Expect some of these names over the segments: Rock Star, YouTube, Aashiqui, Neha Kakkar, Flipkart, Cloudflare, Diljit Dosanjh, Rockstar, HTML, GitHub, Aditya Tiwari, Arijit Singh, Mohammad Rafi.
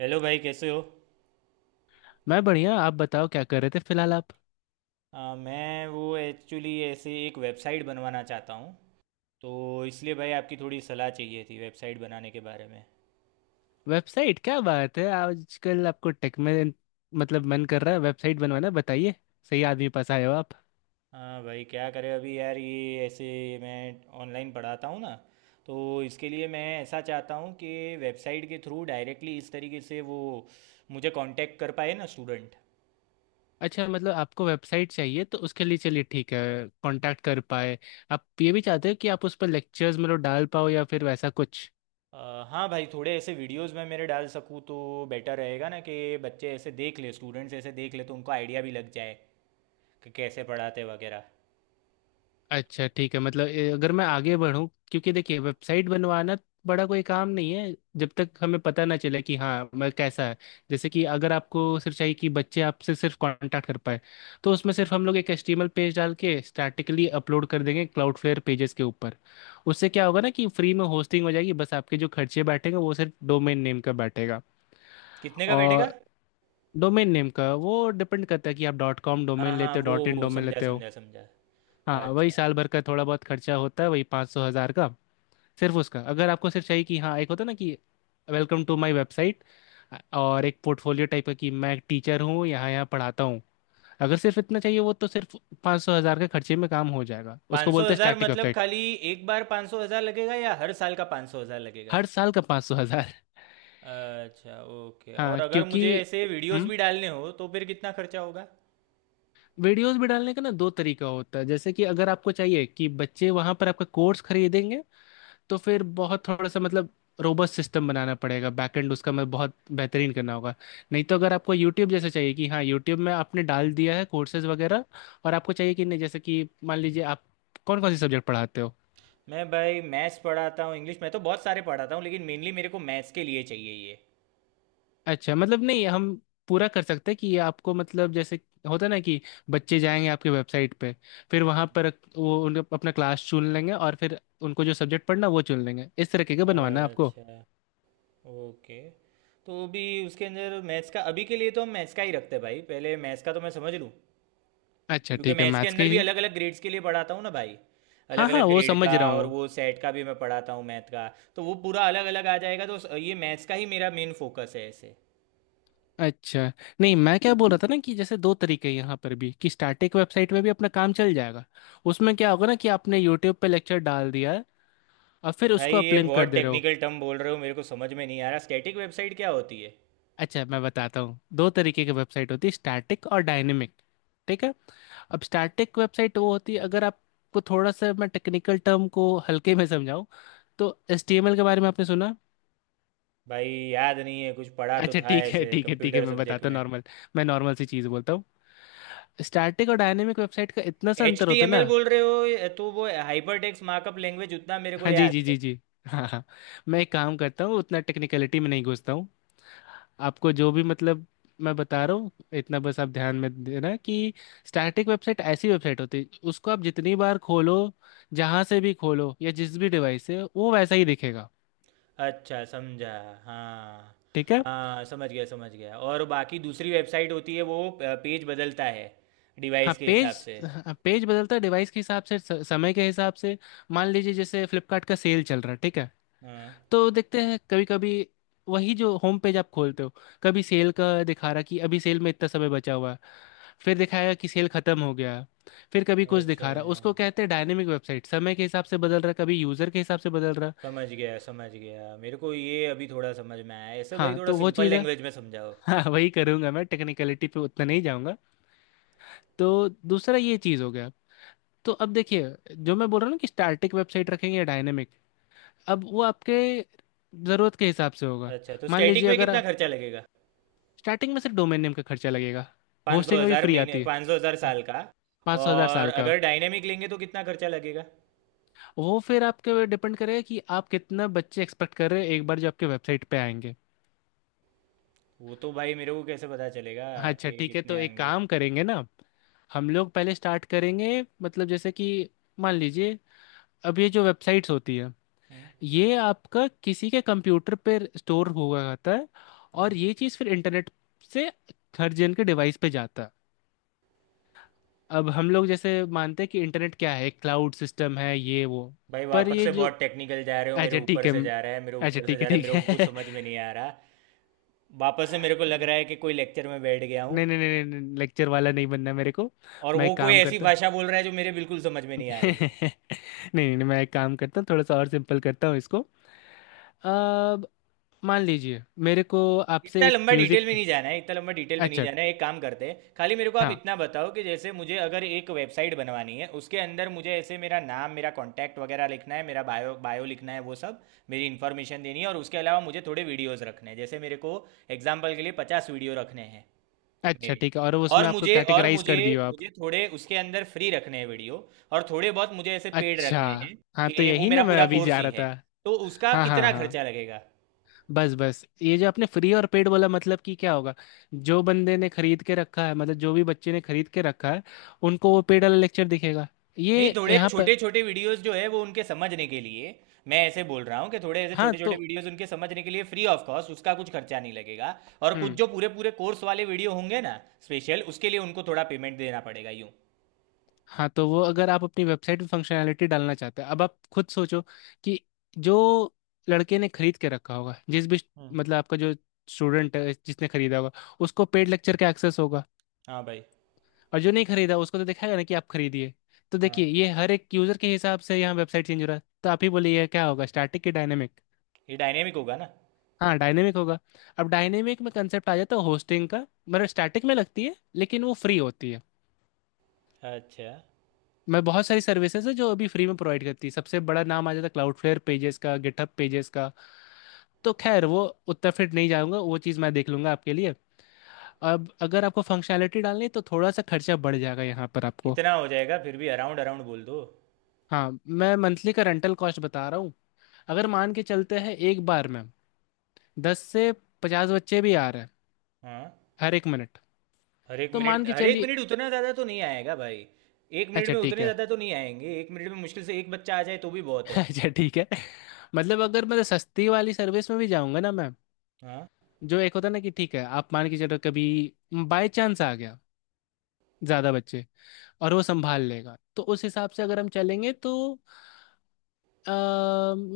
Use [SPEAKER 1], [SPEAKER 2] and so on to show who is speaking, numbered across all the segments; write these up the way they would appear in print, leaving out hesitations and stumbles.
[SPEAKER 1] Hello भाई, कैसे हो?
[SPEAKER 2] मैं बढ़िया। आप बताओ क्या कर रहे थे फिलहाल आप?
[SPEAKER 1] मैं वो एक्चुअली ऐसे एक वेबसाइट बनवाना चाहता हूँ, तो इसलिए भाई आपकी थोड़ी सलाह चाहिए थी वेबसाइट बनाने के बारे में।
[SPEAKER 2] वेबसाइट, क्या बात है! आजकल आपको टेक में मन कर रहा है वेबसाइट बनवाना, बताइए। सही आदमी के पास आए हो आप।
[SPEAKER 1] हाँ भाई, क्या करें अभी यार, ये ऐसे मैं ऑनलाइन पढ़ाता हूँ ना, तो इसके लिए मैं ऐसा चाहता हूँ कि वेबसाइट के थ्रू डायरेक्टली इस तरीके से वो मुझे कांटेक्ट कर पाए ना स्टूडेंट।
[SPEAKER 2] अच्छा, आपको वेबसाइट चाहिए तो उसके लिए चलिए ठीक है। कांटेक्ट कर पाए। आप ये भी चाहते हो कि आप उस पर लेक्चर्स डाल पाओ या फिर वैसा कुछ?
[SPEAKER 1] अ, हाँ भाई, थोड़े ऐसे वीडियोस मैं मेरे डाल सकूँ तो बेटर रहेगा ना, कि बच्चे ऐसे देख ले, स्टूडेंट्स ऐसे देख ले तो उनको आइडिया भी लग जाए कि कैसे पढ़ाते वगैरह।
[SPEAKER 2] अच्छा ठीक है, अगर मैं आगे बढ़ूं, क्योंकि देखिए वेबसाइट बनवाना बड़ा कोई काम नहीं है जब तक हमें पता ना चले कि हाँ मैं कैसा है। जैसे कि अगर आपको सिर्फ चाहिए कि बच्चे आपसे सिर्फ कांटेक्ट कर पाए, तो उसमें सिर्फ हम लोग एक एचटीएमएल पेज डाल के स्टैटिकली अपलोड कर देंगे क्लाउडफ्लेयर पेजेस के ऊपर। उससे क्या होगा ना कि फ्री में होस्टिंग हो जाएगी, बस आपके जो खर्चे बैठेंगे वो सिर्फ डोमेन नेम का बैठेगा।
[SPEAKER 1] कितने का बैठेगा?
[SPEAKER 2] और डोमेन नेम का वो डिपेंड करता है कि आप डॉट कॉम डोमेन
[SPEAKER 1] हाँ हाँ,
[SPEAKER 2] लेते हो
[SPEAKER 1] वो
[SPEAKER 2] डॉट इन
[SPEAKER 1] वो
[SPEAKER 2] डोमेन
[SPEAKER 1] समझा
[SPEAKER 2] लेते हो।
[SPEAKER 1] समझा समझा।
[SPEAKER 2] हाँ, वही
[SPEAKER 1] अच्छा।
[SPEAKER 2] साल भर का थोड़ा बहुत खर्चा होता है, वही 500-1000 का। सिर्फ उसका। अगर आपको सिर्फ चाहिए कि हाँ, एक होता ना कि वेलकम टू माय वेबसाइट, और एक पोर्टफोलियो टाइप का कि मैं एक टीचर हूँ, यहाँ यहाँ पढ़ाता हूँ। अगर सिर्फ इतना चाहिए वो, तो सिर्फ 500-1000 के खर्चे में काम हो जाएगा। उसको
[SPEAKER 1] पाँच सौ
[SPEAKER 2] बोलते हैं
[SPEAKER 1] हज़ार
[SPEAKER 2] स्टैटिक
[SPEAKER 1] मतलब
[SPEAKER 2] वेबसाइट।
[SPEAKER 1] खाली एक बार पाँच सौ हज़ार लगेगा या हर साल का पाँच सौ हज़ार लगेगा?
[SPEAKER 2] हर साल का 500-1000।
[SPEAKER 1] अच्छा, ओके। और
[SPEAKER 2] हाँ,
[SPEAKER 1] अगर
[SPEAKER 2] क्योंकि
[SPEAKER 1] मुझे ऐसे वीडियोस
[SPEAKER 2] हम्म
[SPEAKER 1] भी डालने हो तो फिर कितना खर्चा होगा?
[SPEAKER 2] वीडियोस भी डालने का ना दो तरीका होता है। जैसे कि अगर आपको चाहिए कि बच्चे वहाँ पर आपका कोर्स खरीदेंगे, तो फिर बहुत थोड़ा सा रोबस्ट सिस्टम बनाना पड़ेगा, बैकएंड उसका मैं बहुत बेहतरीन करना होगा। नहीं तो अगर आपको यूट्यूब जैसा चाहिए कि हाँ, यूट्यूब में आपने डाल दिया है कोर्सेज वगैरह, और आपको चाहिए कि नहीं, जैसे कि मान लीजिए आप कौन कौन से सब्जेक्ट पढ़ाते हो?
[SPEAKER 1] मैं भाई मैथ्स पढ़ाता हूँ, इंग्लिश मैं तो बहुत सारे पढ़ाता हूँ लेकिन मेनली मेरे को मैथ्स के लिए चाहिए ये।
[SPEAKER 2] अच्छा, मतलब नहीं हम पूरा कर सकते हैं कि ये आपको, मतलब जैसे होता है ना कि बच्चे जाएंगे आपके वेबसाइट पे, फिर वहाँ पर वो उन अपना क्लास चुन लेंगे, और फिर उनको जो सब्जेक्ट पढ़ना है, वो चुन लेंगे। इस तरीके का बनवाना है आपको?
[SPEAKER 1] अच्छा, ओके। तो भी उसके अंदर मैथ्स का अभी के लिए तो हम मैथ्स का ही रखते हैं भाई, पहले मैथ्स का तो मैं समझ लूँ।
[SPEAKER 2] अच्छा
[SPEAKER 1] क्योंकि
[SPEAKER 2] ठीक है,
[SPEAKER 1] मैं इसके
[SPEAKER 2] मैथ्स का
[SPEAKER 1] अंदर भी
[SPEAKER 2] ही।
[SPEAKER 1] अलग अलग ग्रेड्स के लिए पढ़ाता हूँ ना भाई, अलग
[SPEAKER 2] हाँ हाँ,
[SPEAKER 1] अलग
[SPEAKER 2] वो
[SPEAKER 1] ग्रेड का,
[SPEAKER 2] समझ रहा
[SPEAKER 1] और
[SPEAKER 2] हूँ।
[SPEAKER 1] वो सेट का भी मैं पढ़ाता हूँ मैथ का। तो वो पूरा अलग अलग आ जाएगा, तो ये मैथ्स का ही मेरा मेन फोकस है ऐसे।
[SPEAKER 2] अच्छा। नहीं, मैं क्या बोल रहा था ना कि जैसे दो तरीके हैं यहाँ पर भी, कि स्टैटिक वेबसाइट में भी अपना काम चल जाएगा। उसमें क्या होगा ना कि आपने यूट्यूब पे लेक्चर डाल दिया है और फिर
[SPEAKER 1] भाई
[SPEAKER 2] उसको
[SPEAKER 1] ये
[SPEAKER 2] अपलिंक कर
[SPEAKER 1] बहुत
[SPEAKER 2] दे रहे हो।
[SPEAKER 1] टेक्निकल टर्म बोल रहे हो, मेरे को समझ में नहीं आ रहा स्टैटिक वेबसाइट क्या होती है।
[SPEAKER 2] अच्छा, मैं बताता हूँ, दो तरीके की वेबसाइट होती है, स्टैटिक और डायनेमिक। ठीक है। अब स्टैटिक वेबसाइट वो होती है, अगर आपको थोड़ा सा मैं टेक्निकल टर्म को हल्के में समझाऊँ तो, एचटीएमएल के बारे में आपने सुना?
[SPEAKER 1] भाई याद नहीं है, कुछ पढ़ा तो
[SPEAKER 2] अच्छा
[SPEAKER 1] था
[SPEAKER 2] ठीक है,
[SPEAKER 1] ऐसे
[SPEAKER 2] ठीक है,
[SPEAKER 1] कंप्यूटर
[SPEAKER 2] मैं
[SPEAKER 1] सब्जेक्ट
[SPEAKER 2] बताता हूँ
[SPEAKER 1] में।
[SPEAKER 2] नॉर्मल। मैं नॉर्मल सी चीज़ बोलता हूँ। स्टैटिक और डायनेमिक वेबसाइट का इतना सा
[SPEAKER 1] एच
[SPEAKER 2] अंतर
[SPEAKER 1] टी
[SPEAKER 2] होता है
[SPEAKER 1] एम एल
[SPEAKER 2] ना।
[SPEAKER 1] बोल रहे हो तो वो हाइपर टेक्स्ट मार्कअप लैंग्वेज उतना मेरे को
[SPEAKER 2] हाँ जी,
[SPEAKER 1] याद
[SPEAKER 2] जी
[SPEAKER 1] है।
[SPEAKER 2] जी जी हाँ हाँ। मैं एक काम करता हूँ, उतना टेक्निकलिटी में नहीं घुसता हूँ। आपको जो भी मैं बता रहा हूँ, इतना बस आप ध्यान में देना कि स्टैटिक वेबसाइट ऐसी वेबसाइट होती है, उसको आप जितनी बार खोलो, जहाँ से भी खोलो या जिस भी डिवाइस से, वो वैसा ही दिखेगा।
[SPEAKER 1] अच्छा, समझा। हाँ,
[SPEAKER 2] ठीक है।
[SPEAKER 1] हाँ समझ गया समझ गया, और बाकी दूसरी वेबसाइट होती है वो पेज बदलता है डिवाइस के हिसाब से।
[SPEAKER 2] पेज बदलता है डिवाइस के हिसाब से, समय के हिसाब से। मान लीजिए जैसे फ्लिपकार्ट का सेल चल रहा है, ठीक है।
[SPEAKER 1] हाँ।
[SPEAKER 2] तो देखते हैं कभी कभी, वही जो होम पेज आप खोलते हो, कभी सेल का दिखा रहा कि अभी सेल में इतना समय बचा हुआ है, फिर दिखाया कि सेल खत्म हो गया, फिर कभी कुछ
[SPEAKER 1] अच्छा,
[SPEAKER 2] दिखा रहा। उसको कहते हैं डायनेमिक वेबसाइट, समय के हिसाब से बदल रहा, कभी यूजर के हिसाब से बदल रहा।
[SPEAKER 1] समझ गया समझ गया, मेरे को ये अभी थोड़ा समझ में आया ऐसे। भाई
[SPEAKER 2] हाँ
[SPEAKER 1] थोड़ा
[SPEAKER 2] तो वो
[SPEAKER 1] सिंपल
[SPEAKER 2] चीज़ है।
[SPEAKER 1] लैंग्वेज में समझाओ।
[SPEAKER 2] हाँ, वही करूंगा मैं, टेक्निकलिटी पे उतना नहीं जाऊंगा। तो दूसरा ये चीज़ हो गया। तो अब देखिए, जो मैं बोल रहा हूँ ना कि स्टैटिक वेबसाइट रखेंगे या डायनेमिक, अब वो आपके ज़रूरत के हिसाब से होगा।
[SPEAKER 1] अच्छा, तो
[SPEAKER 2] मान
[SPEAKER 1] स्टैटिक
[SPEAKER 2] लीजिए,
[SPEAKER 1] में
[SPEAKER 2] अगर
[SPEAKER 1] कितना खर्चा लगेगा?
[SPEAKER 2] स्टार्टिंग में सिर्फ डोमेन नेम का खर्चा लगेगा,
[SPEAKER 1] पाँच सौ
[SPEAKER 2] होस्टिंग अभी
[SPEAKER 1] हज़ार
[SPEAKER 2] फ्री
[SPEAKER 1] महीने,
[SPEAKER 2] आती है।
[SPEAKER 1] पाँच सौ हज़ार
[SPEAKER 2] हाँ,
[SPEAKER 1] साल का?
[SPEAKER 2] पाँच सौ हज़ार
[SPEAKER 1] और
[SPEAKER 2] साल का।
[SPEAKER 1] अगर डायनेमिक लेंगे तो कितना खर्चा लगेगा?
[SPEAKER 2] वो फिर आपके डिपेंड करेगा कि आप कितना बच्चे एक्सपेक्ट कर रहे हैं एक बार जो आपके वेबसाइट पे आएंगे।
[SPEAKER 1] वो तो भाई मेरे को कैसे पता चलेगा
[SPEAKER 2] हाँ, अच्छा
[SPEAKER 1] कि
[SPEAKER 2] ठीक है,
[SPEAKER 1] कितने
[SPEAKER 2] तो एक
[SPEAKER 1] आएंगे?
[SPEAKER 2] काम करेंगे ना, हम लोग पहले स्टार्ट करेंगे। जैसे कि मान लीजिए, अब ये जो वेबसाइट्स होती है,
[SPEAKER 1] हम्म,
[SPEAKER 2] ये आपका किसी के कंप्यूटर पे स्टोर हुआ रहता है,
[SPEAKER 1] हम्म।
[SPEAKER 2] और ये चीज़ फिर इंटरनेट से हर जन के डिवाइस पे जाता है। अब हम लोग जैसे मानते हैं कि इंटरनेट क्या है, क्लाउड सिस्टम है, ये वो।
[SPEAKER 1] भाई
[SPEAKER 2] पर
[SPEAKER 1] वापस
[SPEAKER 2] ये
[SPEAKER 1] से
[SPEAKER 2] जो
[SPEAKER 1] बहुत टेक्निकल जा रहे हो, मेरे
[SPEAKER 2] अच्छा
[SPEAKER 1] ऊपर
[SPEAKER 2] ठीक है।
[SPEAKER 1] से जा रहा है, मेरे
[SPEAKER 2] अच्छा
[SPEAKER 1] ऊपर से
[SPEAKER 2] ठीक है,
[SPEAKER 1] जा रहा है,
[SPEAKER 2] ठीक
[SPEAKER 1] मेरे को कुछ
[SPEAKER 2] है।
[SPEAKER 1] समझ में नहीं आ रहा। वापस से मेरे को लग रहा है कि कोई लेक्चर में बैठ गया हूँ,
[SPEAKER 2] नहीं नहीं, लेक्चर वाला नहीं बनना मेरे को।
[SPEAKER 1] और
[SPEAKER 2] मैं
[SPEAKER 1] वो
[SPEAKER 2] एक
[SPEAKER 1] कोई
[SPEAKER 2] काम
[SPEAKER 1] ऐसी
[SPEAKER 2] करता हूँ।
[SPEAKER 1] भाषा बोल रहा है जो मेरे बिल्कुल समझ में नहीं आ रही है।
[SPEAKER 2] नहीं नहीं नहीं, मैं एक काम करता हूँ, थोड़ा सा और सिंपल करता हूँ इसको। अब मान लीजिए मेरे को आपसे
[SPEAKER 1] इतना
[SPEAKER 2] एक
[SPEAKER 1] लंबा डिटेल
[SPEAKER 2] म्यूजिक।
[SPEAKER 1] में नहीं जाना है, इतना लंबा डिटेल में नहीं
[SPEAKER 2] अच्छा,
[SPEAKER 1] जाना है, एक काम करते हैं खाली मेरे को आप
[SPEAKER 2] हाँ।
[SPEAKER 1] इतना बताओ कि जैसे मुझे अगर एक वेबसाइट बनवानी है, उसके अंदर मुझे ऐसे मेरा नाम, मेरा कॉन्टैक्ट वगैरह लिखना है, मेरा बायो बायो लिखना है वो सब, मेरी इन्फॉर्मेशन देनी है। और उसके अलावा मुझे थोड़े वीडियोस रखने हैं, जैसे मेरे को एग्जाम्पल के लिए 50 वीडियो रखने हैं।
[SPEAKER 2] अच्छा
[SPEAKER 1] मेरे
[SPEAKER 2] ठीक है, और उसमें आपको
[SPEAKER 1] और
[SPEAKER 2] कैटेगराइज
[SPEAKER 1] मुझे
[SPEAKER 2] कर दियो आप।
[SPEAKER 1] मुझे थोड़े उसके अंदर फ्री रखने हैं वीडियो, और थोड़े बहुत मुझे ऐसे पेड
[SPEAKER 2] अच्छा,
[SPEAKER 1] रखने हैं,
[SPEAKER 2] हाँ तो
[SPEAKER 1] कि वो
[SPEAKER 2] यही ना
[SPEAKER 1] मेरा
[SPEAKER 2] मैं
[SPEAKER 1] पूरा
[SPEAKER 2] अभी
[SPEAKER 1] कोर्स
[SPEAKER 2] जा
[SPEAKER 1] ही
[SPEAKER 2] रहा था।
[SPEAKER 1] है। तो उसका
[SPEAKER 2] हाँ हाँ
[SPEAKER 1] कितना
[SPEAKER 2] हाँ,
[SPEAKER 1] खर्चा लगेगा?
[SPEAKER 2] बस बस ये जो आपने फ्री और पेड बोला, मतलब कि क्या होगा, जो बंदे ने खरीद के रखा है, मतलब जो भी बच्चे ने खरीद के रखा है, उनको वो पेड वाला लेक्चर दिखेगा। ये
[SPEAKER 1] नहीं, थोड़े
[SPEAKER 2] यहाँ पर
[SPEAKER 1] छोटे छोटे वीडियोस जो है वो उनके समझने के लिए, मैं ऐसे बोल रहा हूँ कि थोड़े ऐसे
[SPEAKER 2] हाँ
[SPEAKER 1] छोटे छोटे
[SPEAKER 2] तो
[SPEAKER 1] वीडियोस उनके समझने के लिए फ्री ऑफ कॉस्ट, उसका कुछ खर्चा नहीं लगेगा। और कुछ
[SPEAKER 2] हम्म।
[SPEAKER 1] जो पूरे पूरे कोर्स वाले वीडियो होंगे ना, स्पेशल उसके लिए उनको थोड़ा पेमेंट देना पड़ेगा यूँ।
[SPEAKER 2] हाँ तो वो, अगर आप अपनी वेबसाइट पे फंक्शनैलिटी डालना चाहते हैं, अब आप खुद सोचो कि जो लड़के ने खरीद के रखा होगा, जिस भी,
[SPEAKER 1] हम्म।
[SPEAKER 2] मतलब आपका जो स्टूडेंट है जिसने खरीदा होगा, उसको पेड लेक्चर का एक्सेस होगा।
[SPEAKER 1] हाँ भाई।
[SPEAKER 2] और जो नहीं खरीदा उसको तो दिखाएगा ना कि आप खरीदिए। तो देखिए
[SPEAKER 1] हाँ,
[SPEAKER 2] ये हर एक यूजर के हिसाब से यहाँ वेबसाइट चेंज हो रहा है। तो आप ही बोलिए ये क्या होगा, स्टैटिक की डायनेमिक?
[SPEAKER 1] ये डायनेमिक होगा ना।
[SPEAKER 2] हाँ, डायनेमिक होगा। अब डायनेमिक में कंसेप्ट आ जाता है होस्टिंग का। मतलब स्टैटिक में लगती है, लेकिन वो फ्री होती है।
[SPEAKER 1] अच्छा,
[SPEAKER 2] मैं, बहुत सारी सर्विसेज है जो अभी फ्री में प्रोवाइड करती है, सबसे बड़ा नाम आ जाता है क्लाउडफ्लेयर पेजेस का, गिटहब पेजेस का। तो खैर वो उतना फिर नहीं जाऊंगा, वो चीज़ मैं देख लूंगा आपके लिए। अब अगर आपको फंक्शनैलिटी डालनी है, तो थोड़ा सा खर्चा बढ़ जाएगा यहाँ पर आपको।
[SPEAKER 1] कितना हो जाएगा फिर भी? अराउंड अराउंड बोल दो।
[SPEAKER 2] हाँ, मैं मंथली का रेंटल कॉस्ट बता रहा हूँ। अगर मान के चलते हैं एक बार में 10 से 50 बच्चे भी आ रहे हैं
[SPEAKER 1] हाँ।
[SPEAKER 2] हर एक मिनट,
[SPEAKER 1] हर एक
[SPEAKER 2] तो
[SPEAKER 1] मिनट,
[SPEAKER 2] मान के
[SPEAKER 1] हर एक
[SPEAKER 2] चलिए।
[SPEAKER 1] मिनट उतना ज़्यादा तो नहीं आएगा भाई, एक मिनट
[SPEAKER 2] अच्छा
[SPEAKER 1] में
[SPEAKER 2] ठीक
[SPEAKER 1] उतने
[SPEAKER 2] है।
[SPEAKER 1] ज़्यादा तो नहीं आएंगे, एक मिनट में मुश्किल से एक बच्चा आ जाए तो भी बहुत है।
[SPEAKER 2] अच्छा ठीक है, मतलब अगर मैं सस्ती वाली सर्विस में भी जाऊंगा ना मैं,
[SPEAKER 1] हाँ।
[SPEAKER 2] जो एक होता है ना कि ठीक है, आप मान के चलो कभी बाय चांस आ गया ज़्यादा बच्चे, और वो संभाल लेगा, तो उस हिसाब से अगर हम चलेंगे तो अ,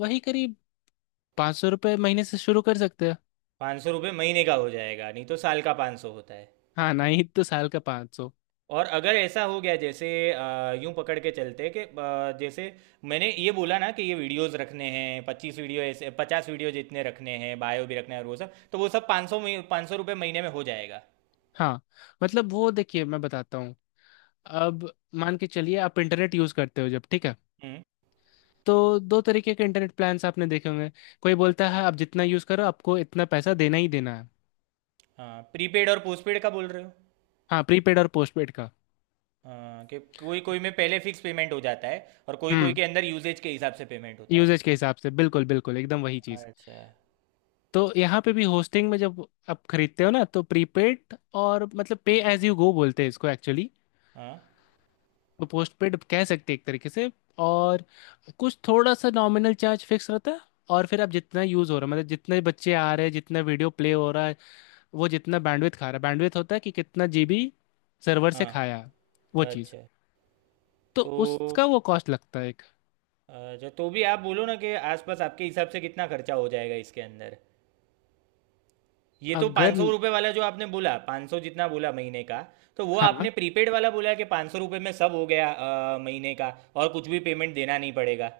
[SPEAKER 2] वही करीब 500 रुपये महीने से शुरू कर सकते हैं।
[SPEAKER 1] 500 रुपये महीने का हो जाएगा नहीं तो साल का पाँच सौ होता है?
[SPEAKER 2] हाँ, नहीं तो साल का पाँच सौ।
[SPEAKER 1] और अगर ऐसा हो गया, जैसे यूं पकड़ के चलते कि जैसे मैंने ये बोला ना कि ये वीडियोस रखने हैं, 25 वीडियो ऐसे, 50 वीडियो जितने रखने हैं, बायो भी रखना है और वो सब, तो वो सब पाँच सौ, पाँच सौ रुपये महीने में हो जाएगा?
[SPEAKER 2] हाँ वो देखिए, मैं बताता हूँ। अब मान के चलिए आप इंटरनेट यूज करते हो जब, ठीक है।
[SPEAKER 1] हम्म।
[SPEAKER 2] तो दो तरीके के इंटरनेट प्लान्स आपने देखे होंगे। कोई बोलता है आप जितना यूज करो आपको इतना पैसा देना ही देना है।
[SPEAKER 1] हाँ, प्रीपेड और पोस्टपेड का बोल रहे हो।
[SPEAKER 2] हाँ, प्रीपेड और पोस्टपेड का।
[SPEAKER 1] हाँ, कि कोई कोई में पहले फिक्स पेमेंट हो जाता है और कोई कोई
[SPEAKER 2] हम्म।
[SPEAKER 1] के अंदर यूजेज के हिसाब से पेमेंट होता है।
[SPEAKER 2] यूजेज के हिसाब से, बिल्कुल बिल्कुल एकदम वही चीज।
[SPEAKER 1] अच्छा।
[SPEAKER 2] तो यहाँ पे भी होस्टिंग में जब आप खरीदते हो ना, तो प्रीपेड, और मतलब पे एज यू गो बोलते हैं इसको एक्चुअली।
[SPEAKER 1] हाँ
[SPEAKER 2] तो पोस्टपेड कह सकते हैं एक तरीके से। और कुछ थोड़ा सा नॉमिनल चार्ज फिक्स रहता है, और फिर आप जितना यूज़ हो रहा है, मतलब जितने बच्चे आ रहे हैं, जितना वीडियो प्ले हो रहा है, वो जितना बैंडविड्थ खा रहा है, बैंडविड्थ होता है कि कितना जीबी सर्वर से
[SPEAKER 1] हाँ।
[SPEAKER 2] खाया, वो चीज़।
[SPEAKER 1] अच्छा
[SPEAKER 2] तो
[SPEAKER 1] तो,
[SPEAKER 2] उसका वो कॉस्ट लगता है एक।
[SPEAKER 1] अच्छा तो भी आप बोलो ना कि आसपास आपके हिसाब से कितना खर्चा हो जाएगा इसके अंदर? ये तो
[SPEAKER 2] अगर
[SPEAKER 1] 500 रुपये वाला जो आपने बोला, पाँच सौ जितना बोला महीने का, तो वो
[SPEAKER 2] हाँ,
[SPEAKER 1] आपने प्रीपेड वाला बोला कि 500 रुपये में सब हो गया, महीने का, और कुछ भी पेमेंट देना नहीं पड़ेगा?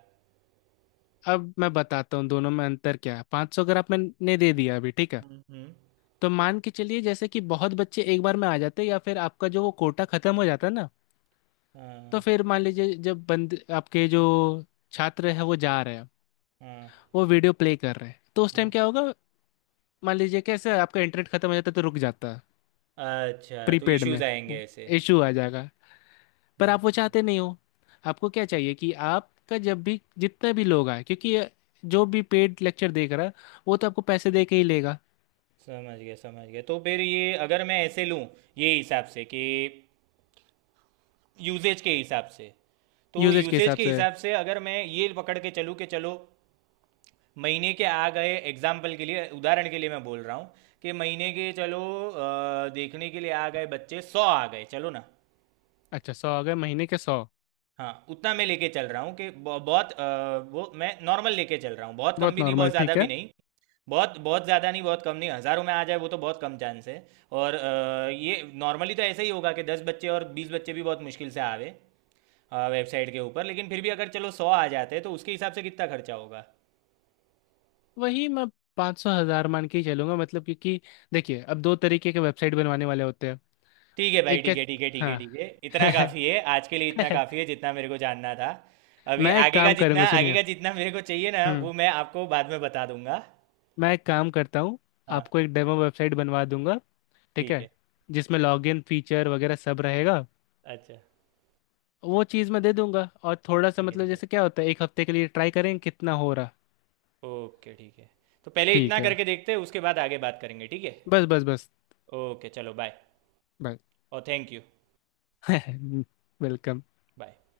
[SPEAKER 2] अब मैं बताता हूँ दोनों में अंतर क्या है। 500 अगर आपने दे दिया अभी, ठीक है,
[SPEAKER 1] हम्म, हम्म।
[SPEAKER 2] तो मान के चलिए जैसे कि बहुत बच्चे एक बार में आ जाते हैं या फिर आपका जो वो कोटा खत्म हो जाता है ना, तो
[SPEAKER 1] हाँ
[SPEAKER 2] फिर मान लीजिए जब बंद आपके जो छात्र है वो जा रहे हैं,
[SPEAKER 1] हाँ
[SPEAKER 2] वो वीडियो प्ले कर रहे हैं, तो उस टाइम
[SPEAKER 1] हाँ।
[SPEAKER 2] क्या होगा? मान लीजिए कैसे आपका इंटरनेट खत्म हो जाता है तो रुक जाता है।
[SPEAKER 1] अच्छा, तो
[SPEAKER 2] प्रीपेड
[SPEAKER 1] इश्यूज
[SPEAKER 2] में
[SPEAKER 1] आएंगे ऐसे।
[SPEAKER 2] इशू आ जाएगा। पर आप वो
[SPEAKER 1] हम्म।
[SPEAKER 2] चाहते नहीं हो। आपको क्या चाहिए कि आपका जब भी जितने भी लोग आए, क्योंकि ये जो भी पेड लेक्चर देख रहा है, वो तो आपको पैसे दे के ही लेगा।
[SPEAKER 1] समझ गया समझ गया। तो फिर ये अगर मैं ऐसे लूँ ये हिसाब से कि यूजेज के हिसाब से, तो
[SPEAKER 2] यूजेज के
[SPEAKER 1] यूसेज
[SPEAKER 2] हिसाब
[SPEAKER 1] के
[SPEAKER 2] से।
[SPEAKER 1] हिसाब से अगर मैं ये पकड़ के चलूँ कि चलो, महीने के आ गए, एग्जाम्पल के लिए, उदाहरण के लिए मैं बोल रहा हूँ कि महीने के चलो देखने के लिए आ गए बच्चे, 100 आ गए चलो ना।
[SPEAKER 2] अच्छा, सौ आ गए महीने के 100।
[SPEAKER 1] हाँ, उतना मैं लेके चल रहा हूँ कि ब बहुत वो मैं नॉर्मल लेके चल रहा हूँ। बहुत कम
[SPEAKER 2] बहुत
[SPEAKER 1] भी नहीं, बहुत
[SPEAKER 2] नॉर्मल,
[SPEAKER 1] ज़्यादा
[SPEAKER 2] ठीक
[SPEAKER 1] भी
[SPEAKER 2] है।
[SPEAKER 1] नहीं। बहुत बहुत ज़्यादा नहीं, बहुत कम नहीं। हज़ारों में आ जाए वो तो बहुत कम चांस है। और ये नॉर्मली तो ऐसा ही होगा कि 10 बच्चे और 20 बच्चे भी बहुत मुश्किल से आवे वेबसाइट के ऊपर। लेकिन फिर भी अगर चलो 100 आ जाते हैं तो उसके हिसाब से कितना खर्चा होगा?
[SPEAKER 2] वही मैं 500-1000 मान के ही चलूंगा, क्योंकि देखिए, अब दो तरीके के वेबसाइट बनवाने वाले होते हैं।
[SPEAKER 1] ठीक है भाई,
[SPEAKER 2] एक है।
[SPEAKER 1] ठीक है, ठीक है, ठीक है,
[SPEAKER 2] हाँ।
[SPEAKER 1] ठीक है। इतना काफ़ी है, आज के लिए इतना काफ़ी है जितना मेरे को जानना था। अभी
[SPEAKER 2] मैं एक काम करूंगा,
[SPEAKER 1] आगे
[SPEAKER 2] सुनिए।
[SPEAKER 1] का जितना मेरे को चाहिए ना,
[SPEAKER 2] हम्म।
[SPEAKER 1] वो मैं आपको बाद में बता दूँगा।
[SPEAKER 2] मैं एक काम करता हूँ,
[SPEAKER 1] हाँ,
[SPEAKER 2] आपको एक डेमो वेबसाइट बनवा दूंगा, ठीक
[SPEAKER 1] ठीक
[SPEAKER 2] है।
[SPEAKER 1] है।
[SPEAKER 2] जिसमें लॉगिन फीचर वगैरह सब रहेगा,
[SPEAKER 1] अच्छा।
[SPEAKER 2] वो चीज़ मैं दे दूंगा। और थोड़ा सा
[SPEAKER 1] ठीक है, ठीक है,
[SPEAKER 2] जैसे क्या होता है, एक हफ्ते के लिए ट्राई करेंगे कितना हो रहा।
[SPEAKER 1] ओके ठीक है, तो पहले इतना
[SPEAKER 2] ठीक है।
[SPEAKER 1] करके देखते हैं उसके बाद आगे बात करेंगे ठीक है।
[SPEAKER 2] बस बस बस
[SPEAKER 1] ओके चलो, बाय।
[SPEAKER 2] बाय।
[SPEAKER 1] और थैंक यू।
[SPEAKER 2] वेलकम।
[SPEAKER 1] बाय।